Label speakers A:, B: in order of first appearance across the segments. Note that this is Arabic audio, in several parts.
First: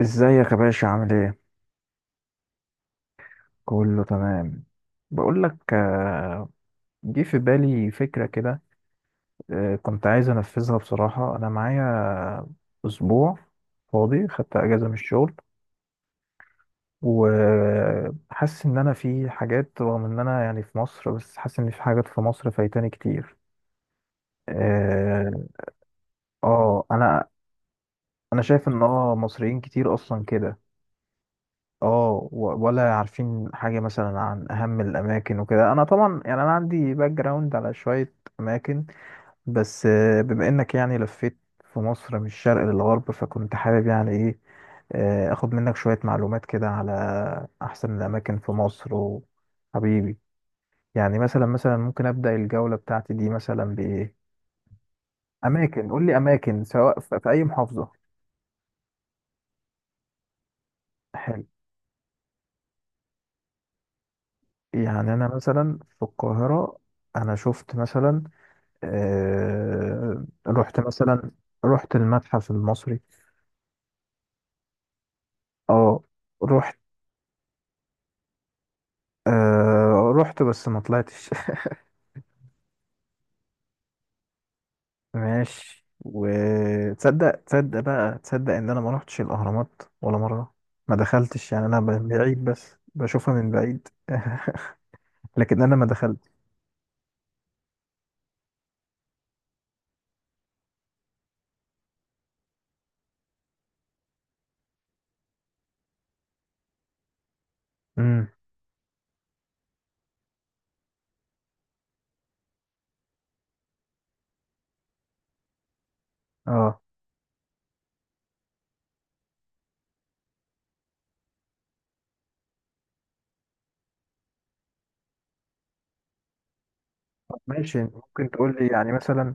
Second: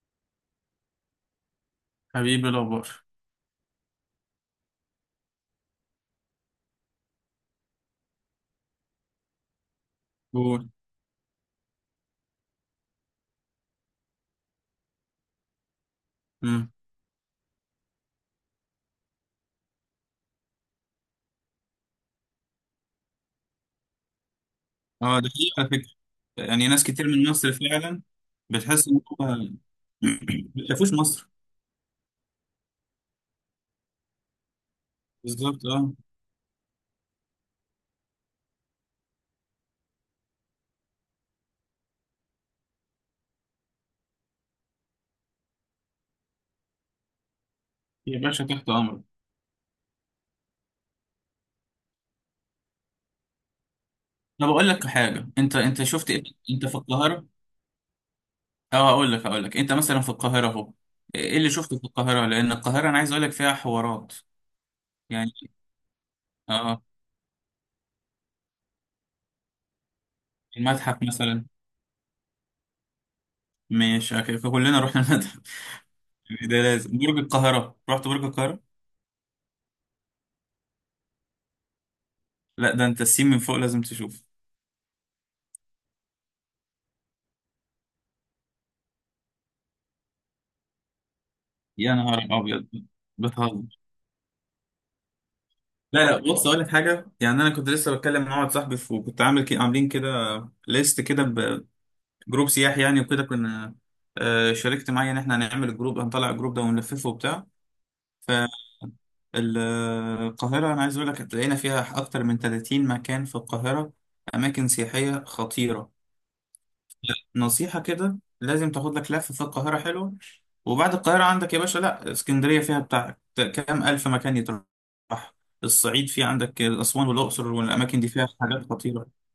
A: ازيك يا باشا، عامل ايه؟
B: حبيبي، الأخبار؟
A: كله تمام. بقول لك، آه، جه في بالي فكرة كده. كنت عايز
B: قول.
A: انفذها، بصراحة انا معايا اسبوع فاضي، خدت اجازة من الشغل،
B: مم.
A: وحاسس ان انا في حاجات، رغم ان انا يعني في مصر، بس حاسس ان في حاجات في مصر فايتاني كتير.
B: اه، ده
A: اه.
B: حقيقي على فكرة. يعني ناس
A: آه،
B: كتير
A: انا
B: من مصر فعلا
A: انا شايف ان
B: بتحس إن هو
A: مصريين كتير اصلا كده.
B: ما شافوش مصر
A: اه. ولا عارفين حاجة مثلا عن أهم الأماكن
B: بالظبط،
A: وكده. أنا
B: اه.
A: طبعا، يعني أنا عندي باك جراوند على شوية أماكن، بس بما إنك يعني لفيت في مصر من الشرق للغرب، فكنت حابب يعني إيه، آخد منك شوية معلومات كده على أحسن
B: يا
A: الأماكن
B: باشا
A: في
B: تحت
A: مصر،
B: أمرك.
A: وحبيبي. يعني مثلا ممكن أبدأ الجولة بتاعتي دي مثلا بإيه؟
B: أنا بقول لك حاجة، أنت
A: أماكن، قول
B: شفت
A: لي
B: إيه؟
A: أماكن،
B: أنت في
A: سواء في
B: القاهرة،
A: في أي محافظة.
B: اه. أقول لك أنت مثلا في القاهرة أهو، إيه
A: حلو.
B: اللي شفته في القاهرة؟ لأن القاهرة أنا عايز أقول لك فيها حوارات
A: يعني
B: يعني.
A: أنا مثلا في القاهرة،
B: اه،
A: أنا شفت مثلا، رحت
B: المتحف
A: مثلا،
B: مثلا.
A: رحت المتحف المصري.
B: مش كلنا رحنا المتحف؟
A: اه.
B: ده
A: رحت
B: لازم برج القاهرة، رحت برج القاهرة؟
A: رحت بس ما طلعتش
B: لا، ده أنت السين من فوق لازم تشوفه.
A: ماشي. وتصدق بقى، تصدق ان انا ما رحتش الاهرامات ولا مره، ما دخلتش يعني، انا
B: يا
A: من
B: نهار
A: بعيد
B: ابيض،
A: بس بشوفها من
B: بتهزر؟
A: بعيد لكن انا ما
B: لا
A: دخلت.
B: لا، بص اقول لك حاجه. يعني انا كنت لسه بتكلم مع واحد صاحبي وكنت عامل كي عاملين كده ليست كده بجروب سياحي يعني، وكده كنا، شاركت معايا ان احنا هنعمل الجروب، هنطلع الجروب ده ونلففه وبتاع.
A: امم.
B: فالقاهره انا عايز اقول لك هتلاقينا فيها اكتر من 30 مكان في القاهره، اماكن سياحيه خطيره.
A: اه.
B: نصيحة كده لازم تاخد لك لفة في القاهرة حلوة. وبعد القاهرة عندك يا باشا لا اسكندرية فيها بتاع كام ألف مكان يتروح. الصعيد فيه عندك أسوان
A: طب
B: والأقصر،
A: ماشي،
B: والأماكن دي فيها
A: ممكن تقول لي
B: حاجات
A: يعني
B: خطيرة.
A: مثلا،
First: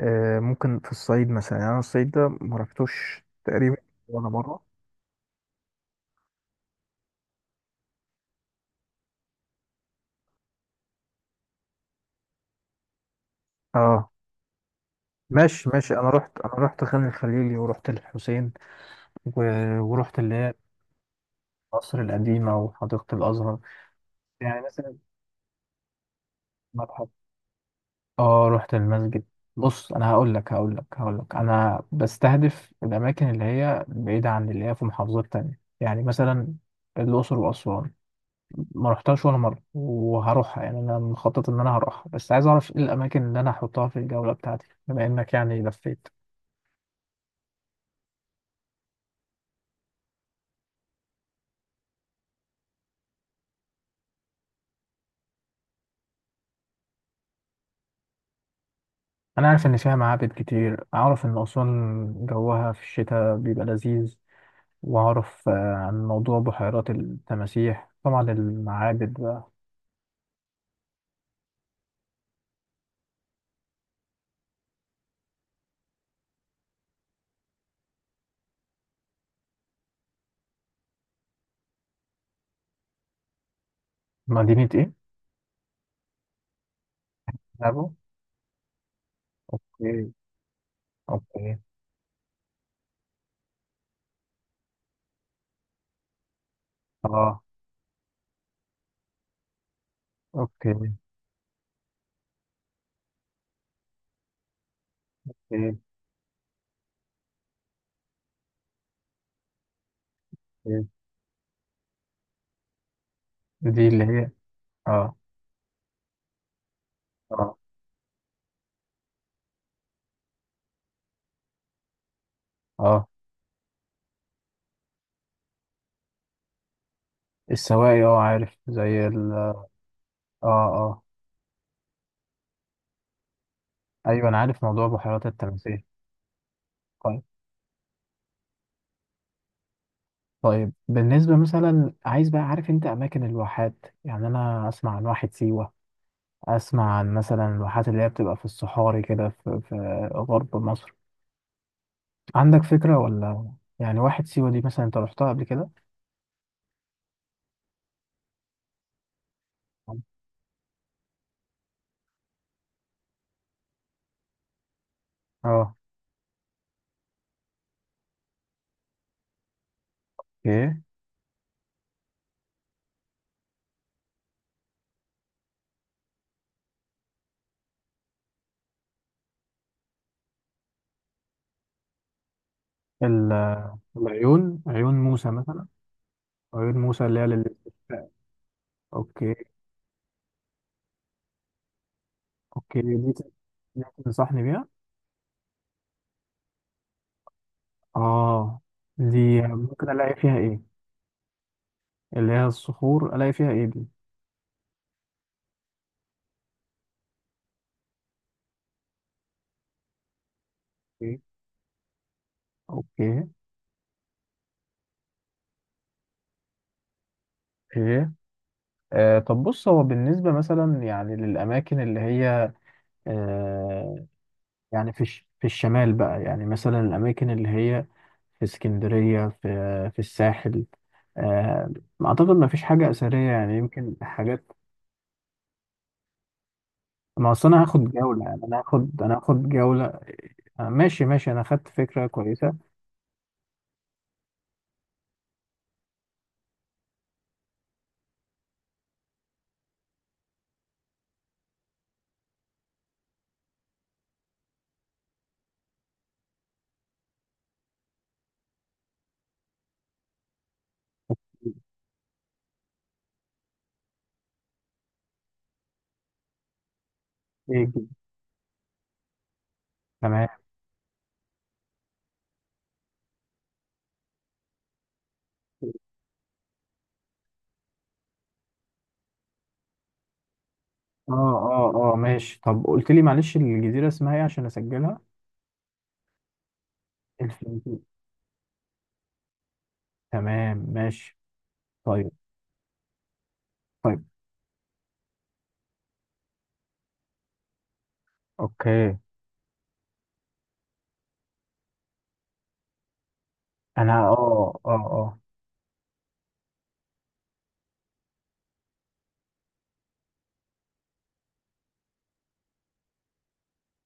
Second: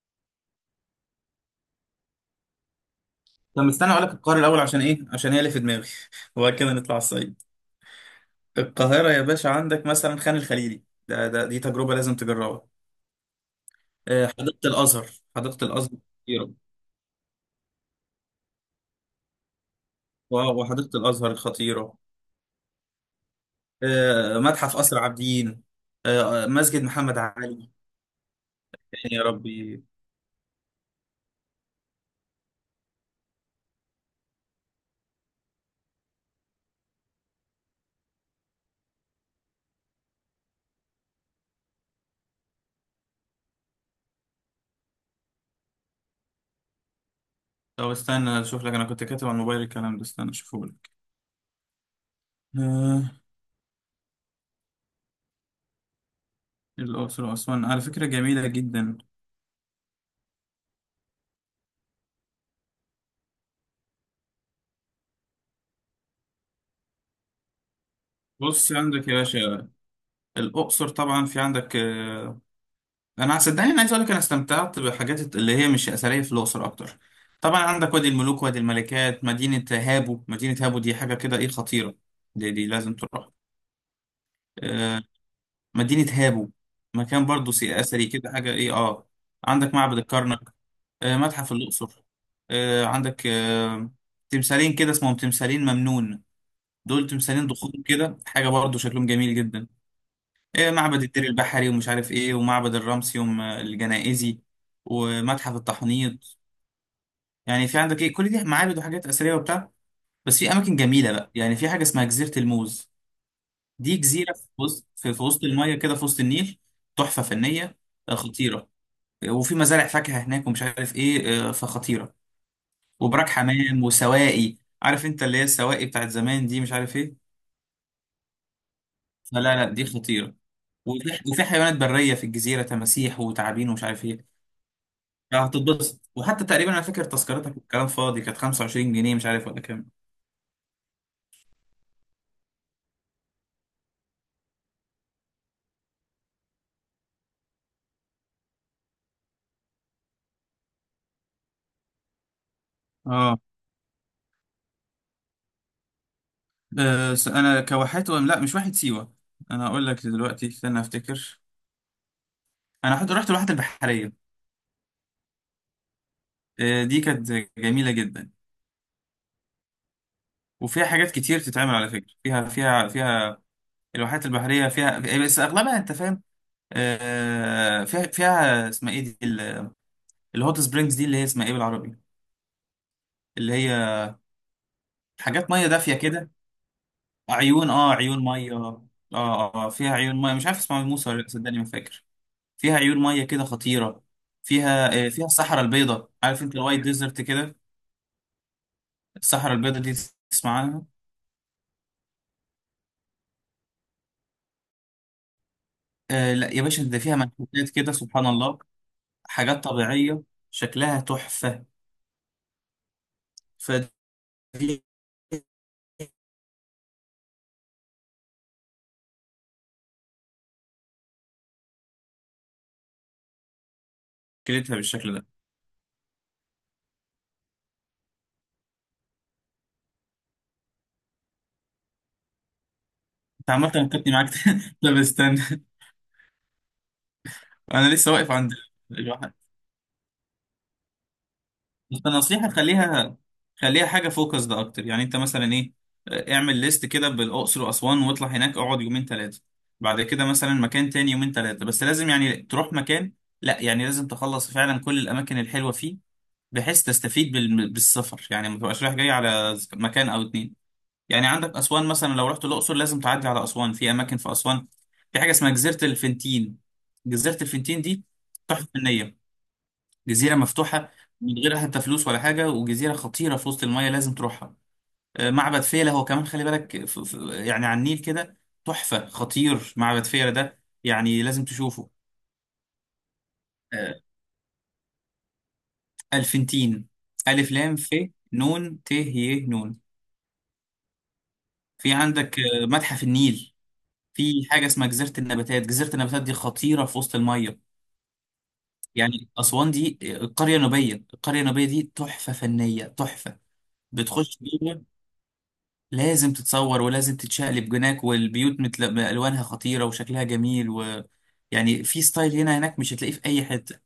A: ممكن في الصعيد مثلا، يعني انا الصعيد ده ما رحتوش
B: طب
A: تقريبا
B: استنى أقول لك
A: ولا
B: القاهرة الأول
A: مره.
B: عشان إيه؟ عشان هي اللي في دماغي وبعد كده نطلع الصعيد. القاهرة يا باشا عندك مثلا خان الخليلي ده، دي تجربة لازم تجربها.
A: اه.
B: حديقة الأزهر. حديقة
A: ماشي ماشي،
B: الأزهر
A: انا رحت
B: خطيرة.
A: انا رحت خان الخليلي، ورحت الحسين، و... ورحت اللي هي
B: واو، وحديقة الأزهر خطيرة.
A: مصر القديمه وحديقه الازهر. يعني
B: متحف
A: مثلا
B: قصر عابدين. مسجد
A: متحف.
B: محمد علي.
A: اه، رحت
B: يعني
A: المسجد.
B: يا ربي.
A: بص، انا هقول لك انا بستهدف الاماكن اللي هي بعيده، عن اللي هي في محافظات تانية، يعني مثلا الاقصر واسوان ما رحتهاش ولا مره، وهروحها. يعني انا مخطط ان انا هروحها، بس عايز اعرف ايه الاماكن اللي انا هحطها في الجوله بتاعتي، بما انك يعني لفيت.
B: طب استنى اشوف لك، انا كنت كاتب على الموبايل الكلام ده، استنى اشوفه لك. آه، الاقصر واسوان على فكره جميله جدا.
A: أنا عارف إن فيها معابد كتير، أعرف إن أسوان جوها في الشتاء بيبقى لذيذ، وأعرف عن موضوع بحيرات التماسيح، طبعا
B: بص عندك
A: المعابد
B: يا
A: بقى.
B: باشا الاقصر طبعا في عندك آه، انا صدقني انا عايز اقول لك انا استمتعت بحاجات اللي هي مش اثريه في الاقصر اكتر. طبعا عندك وادي الملوك، وادي الملكات، مدينه هابو. مدينه هابو دي حاجه كده ايه، خطيره. دي لازم تروح.
A: مدينة إيه؟
B: آه مدينه هابو، مكان برضو
A: أبو؟
B: اثري كده، حاجه ايه اه. عندك معبد
A: أوكي،
B: الكرنك، متحف
A: أوكي،
B: الأقصر، عندك تمثالين كده اسمهم تمثالين ممنون. دول
A: أه،
B: تمثالين ضخام كده، حاجة برضو شكلهم جميل جدا.
A: أوكي،
B: معبد الدير البحري ومش عارف ايه، ومعبد الرمسيوم الجنائزي، ومتحف
A: أوكي،
B: التحنيط. يعني في عندك ايه، كل دي معابد وحاجات أثرية وبتاع. بس في أماكن
A: أوكي.
B: جميلة بقى، يعني في حاجة اسمها جزيرة الموز.
A: دي
B: دي
A: اللي هي.
B: جزيرة في وسط، في
A: أه،
B: في وسط المية كده، في وسط النيل. تحفة
A: أه،
B: فنية، خطيرة. وفي مزارع فاكهة هناك ومش عارف ايه، فخطيرة.
A: أه.
B: وبراك حمام وسواقي. عارف انت اللي هي السواقي بتاعت زمان دي، مش عارف ايه.
A: السواقي، أه، عارف، زي ال
B: فلا
A: أه
B: لا، دي خطيره.
A: أه.
B: وفي حيوانات بريه في الجزيره، تماسيح وتعابين ومش عارف
A: أيوه، أنا
B: ايه.
A: عارف موضوع بحيرات التماسيح.
B: هتتبسط. وحتى تقريبا انا فاكر
A: طيب،
B: تذكرتك الكلام فاضي كانت 25 جنيه، مش عارف ولا كام.
A: طيب، بالنسبة مثلا، عايز بقى عارف أنت أماكن الواحات. يعني أنا أسمع عن واحة سيوة، اسمع عن مثلا الواحات اللي هي بتبقى في الصحاري كده، في غرب مصر. عندك فكرة،
B: اه،
A: ولا يعني واحد سيوة دي مثلا انت رحتها قبل كده؟
B: بس انا كواحات لا مش واحد سيوه. انا هقول لك دلوقتي، استنى افتكر. انا حد رحت الواحات البحريه.
A: اه.
B: دي كانت جميله جدا،
A: اوكي.
B: وفيها حاجات كتير تتعمل على فكره. فيها الواحات البحريه فيها، بس اغلبها انت فاهم. فيها اسمها ايه دي، الهوت سبرينجز دي، اللي هي اسمها ايه بالعربي؟
A: ال-
B: اللي هي
A: عيون موسى
B: حاجات
A: مثلا،
B: ميه دافيه كده.
A: عيون موسى اللي هي
B: عيون، اه
A: للاستشفاء.
B: عيون ميه، اه
A: اوكي،
B: اه. فيها عيون ميه، مش عارف اسمها موسى ولا لأ، صدقني ما فاكر. فيها
A: اوكي.
B: عيون
A: دي
B: ميه كده،
A: دي
B: خطيره.
A: تنصحني بيها؟
B: فيها فيها الصحراء البيضاء، عارف انت الوايت ديزرت كده.
A: اه. دي
B: الصحراء البيضاء
A: ممكن
B: دي
A: الاقي فيها
B: تسمع
A: ايه؟
B: عنها؟
A: اللي هي الصخور، الاقي فيها ايه دي؟
B: آه لا يا باشا، ده فيها منحوتات كده سبحان الله، حاجات طبيعيه شكلها
A: اوكي،
B: تحفه.
A: اوكي.
B: فدي
A: ايه؟ طب بص، هو بالنسبة مثلا، يعني للأماكن اللي هي، آه،
B: كلتها
A: يعني
B: بالشكل ده.
A: في الشمال بقى، يعني مثلا الأماكن اللي هي في اسكندرية، في الساحل، آه، أعتقد ما فيش حاجة أثرية،
B: انت
A: يعني
B: عامه
A: يمكن
B: نكتني معاك
A: حاجات.
B: لا بستنى،
A: ما أصل أنا هاخد
B: انا لسه
A: جولة،
B: واقف
A: يعني
B: عند
A: أنا هاخد أنا
B: الواحد.
A: هاخد جولة. ماشي ماشي، أنا خدت
B: بس
A: فكرة
B: النصيحه
A: كويسة.
B: خليها، خليها حاجه فوكس ده اكتر. يعني انت مثلا ايه، اعمل ليست كده بالاقصر واسوان، واطلع هناك اقعد يومين ثلاثه. بعد كده مثلا مكان تاني يومين ثلاثه. بس لازم يعني تروح مكان، لا يعني لازم تخلص فعلا كل الاماكن الحلوه فيه، بحيث تستفيد بالسفر. يعني ما تبقاش رايح جاي على مكان او اتنين. يعني عندك اسوان مثلا، لو رحت الاقصر لازم تعدي على اسوان. في اماكن في اسوان، في حاجه اسمها جزيره الفنتين. جزيره
A: إيه
B: الفنتين
A: الج-
B: دي تحفه فنيه،
A: تمام.
B: جزيرة مفتوحة من غير حتى فلوس ولا حاجة، وجزيرة خطيرة في وسط المية، لازم تروحها. معبد فيلة هو كمان خلي بالك، يعني على النيل كده. تحفة خطير معبد فيلة ده،
A: أه،
B: يعني لازم تشوفه.
A: أه، أه. ماشي، طب قلت لي معلش، الجزيرة
B: آه،
A: اسمها إيه عشان أسجلها؟
B: ألفنتين. ألف لام
A: الفلبين.
B: ف نون ت ي نون.
A: تمام، ماشي.
B: في
A: طيب،
B: عندك متحف النيل.
A: طيب،
B: في حاجة اسمها جزيرة النباتات، جزيرة النباتات دي خطيرة في وسط المية.
A: أوكي.
B: يعني أسوان دي القرية النوبية. القرية النوبية دي تحفة فنية تحفة.
A: أنا
B: بتخش،
A: أه أه
B: لازم تتصور ولازم تتشقلب هناك، والبيوت متل الوانها خطيره وشكلها جميل، و يعني في ستايل هنا هناك مش هتلاقيه في اي حته.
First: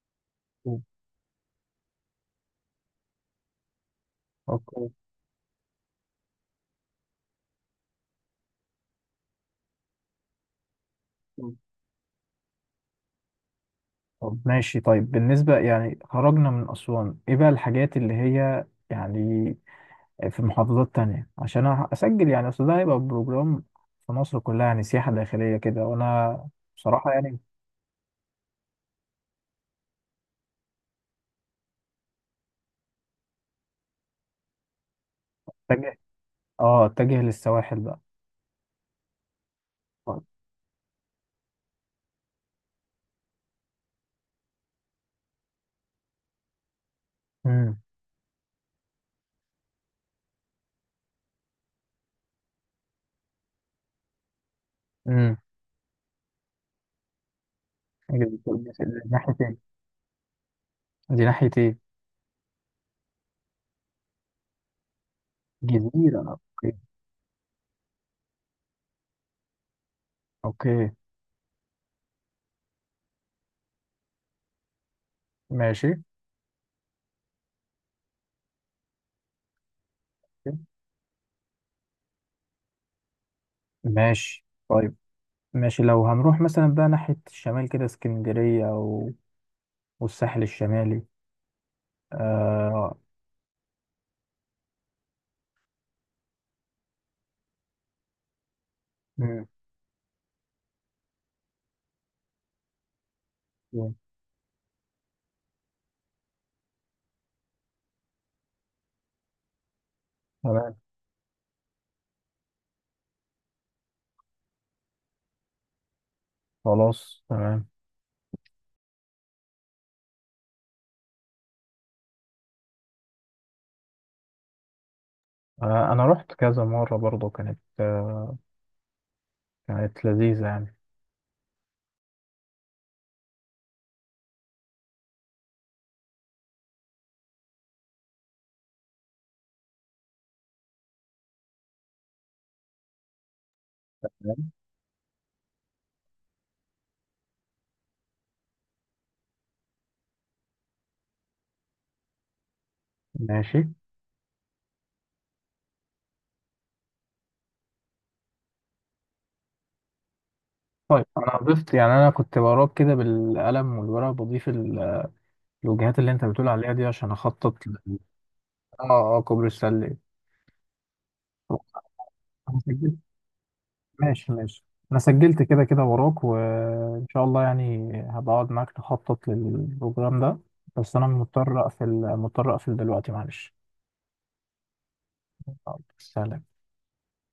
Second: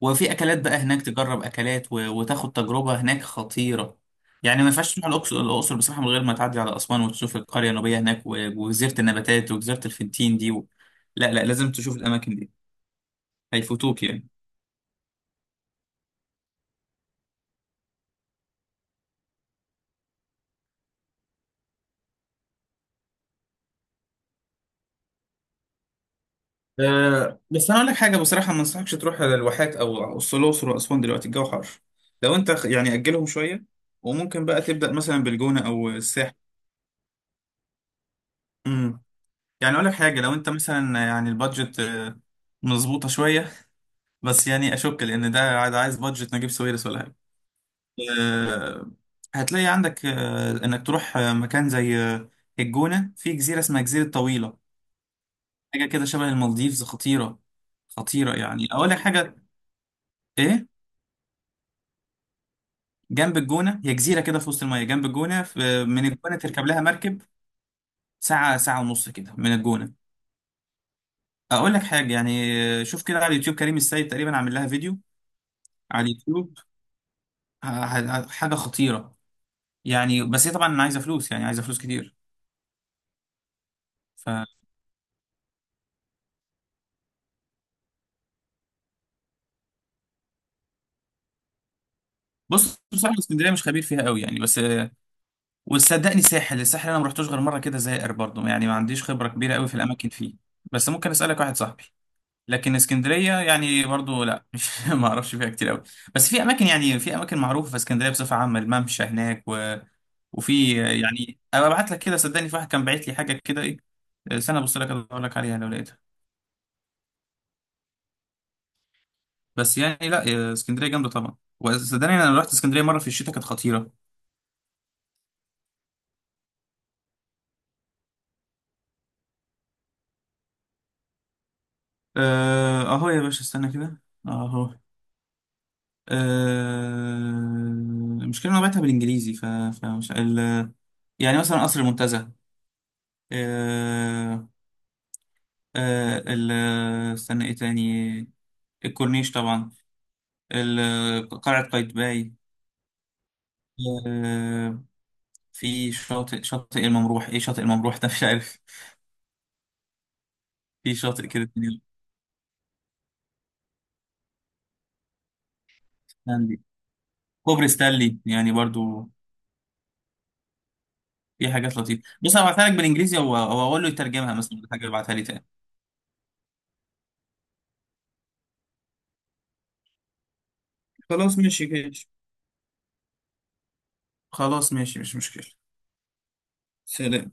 B: وفي اكلات بقى
A: أه
B: هناك تجرب اكلات، و... وتاخد تجربه هناك خطيره. يعني ما
A: أوكي.
B: ينفعش تروح الاقصر، الاقصر بصراحه، من غير ما تعدي على اسوان وتشوف القريه النوبيه هناك، و... وجزيره النباتات وجزيره الفنتين دي. و... لا لا، لازم تشوف الاماكن دي، هيفوتوك يعني.
A: طب ماشي، طيب بالنسبة يعني خرجنا من أسوان، إيه بقى الحاجات اللي هي، يعني في محافظات تانية، عشان أنا أسجل يعني، أصل ده هيبقى بروجرام في مصر كلها، يعني سياحة داخلية كده، وأنا بصراحة يعني،
B: أه، بس انا اقول لك حاجه بصراحه، ما انصحكش تروح الواحات او أو الاقصر واسوان دلوقتي، الجو حر. لو انت يعني اجلهم شويه، وممكن بقى تبدا مثلا بالجونه او
A: أتجه
B: الساحل.
A: أتجه للسواحل بقى.
B: امم يعني اقول لك حاجه،
A: طيب.
B: لو انت مثلا يعني البادجت مظبوطه شويه، بس يعني اشك لان ده عايز بادجت نجيب ساويرس ولا حاجه.
A: أمم.
B: أه، هتلاقي عندك أه انك تروح مكان زي الجونه. في جزيره اسمها جزيره طويله،
A: أمم.
B: حاجه كده شبه المالديفز، خطيره. خطيره يعني اقول لك
A: ناحية
B: حاجه
A: إيه؟
B: ايه.
A: دي ناحية إيه؟
B: جنب الجونة، هي جزيرة كده في وسط المية جنب الجونة، من
A: جزيرة.
B: الجونة تركب
A: أوكي.
B: لها مركب ساعة ونص كده من الجونة.
A: أوكي،
B: أقول لك حاجة يعني، شوف كده على اليوتيوب كريم السيد تقريبا عامل لها فيديو
A: ماشي
B: على اليوتيوب. ه- حاجة خطيرة، يعني. بس هي طبعا عايزة فلوس، يعني عايزة فلوس كتير.
A: ماشي، طيب، ماشي، لو هنروح مثلا بقى ناحية الشمال كده، اسكندرية والساحل الشمالي
B: فبص
A: آه.
B: بصراحة اسكندرية مش خبير فيها قوي يعني. بس وصدقني ساحل، الساحل أنا ما رحتوش غير مرة كده زائر برضه، يعني ما عنديش خبرة
A: مم.
B: كبيرة قوي في الأماكن فيه. بس ممكن أسألك واحد صاحبي. لكن اسكندريه يعني
A: مم.
B: برضو لا مش ما اعرفش فيها كتير قوي. بس في اماكن، يعني في اماكن معروفه في اسكندريه بصفه عامه، الممشى هناك، و...
A: تمام.
B: وفي يعني ابقى ابعت لك كده، صدقني في واحد كان باعت لي حاجه كده ايه. استنى ابص لك اقول لك عليها لو لقيتها.
A: خلاص تمام.
B: بس يعني لا اسكندريه جامده طبعا. وصدقني انا لو رحت اسكندريه مره في الشتاء كانت خطيره.
A: آه. أنا رحت كذا مرة برضو، كانت آه. كانت لذيذة يعني.
B: اهو يا باشا استنى كده، اهو. المشكله إن انا بعتها بالانجليزي، ف... فمش ال، يعني مثلا قصر المنتزه، آه،
A: تمام.
B: ال، استنى ايه تاني، الكورنيش طبعا، قلعة قايتباي،
A: ماشي،
B: آه، في شاطئ، شاطئ الممروح، ايه شاطئ الممروح ده مش عارف. في
A: طيب،
B: شاطئ
A: أنا
B: كده
A: ضفت
B: تاني
A: يعني، أنا كنت وراك كده بالقلم والورقة، بضيف الوجهات اللي أنت بتقول
B: عندي،
A: عليها دي، عشان أخطط
B: كوبري
A: ل-
B: ستانلي يعني
A: آه،
B: برضو.
A: آه، كوبري السلة.
B: في حاجات لطيفة. بص انا
A: أنا
B: هبعتها لك
A: سجلت،
B: بالانجليزي، او اقول له
A: ماشي
B: يترجمها مثلا،
A: ماشي،
B: حاجة
A: أنا
B: ابعتها لي
A: سجلت
B: تاني.
A: كده كده وراك، وإن شاء الله يعني هبقعد معاك نخطط للبروجرام ده. بس أنا
B: خلاص
A: مضطر
B: ماشي
A: أقفل،
B: ماشي.
A: مضطر أقفل دلوقتي، معلش.
B: خلاص ماشي، مش مشكلة.
A: سلام.
B: سلام.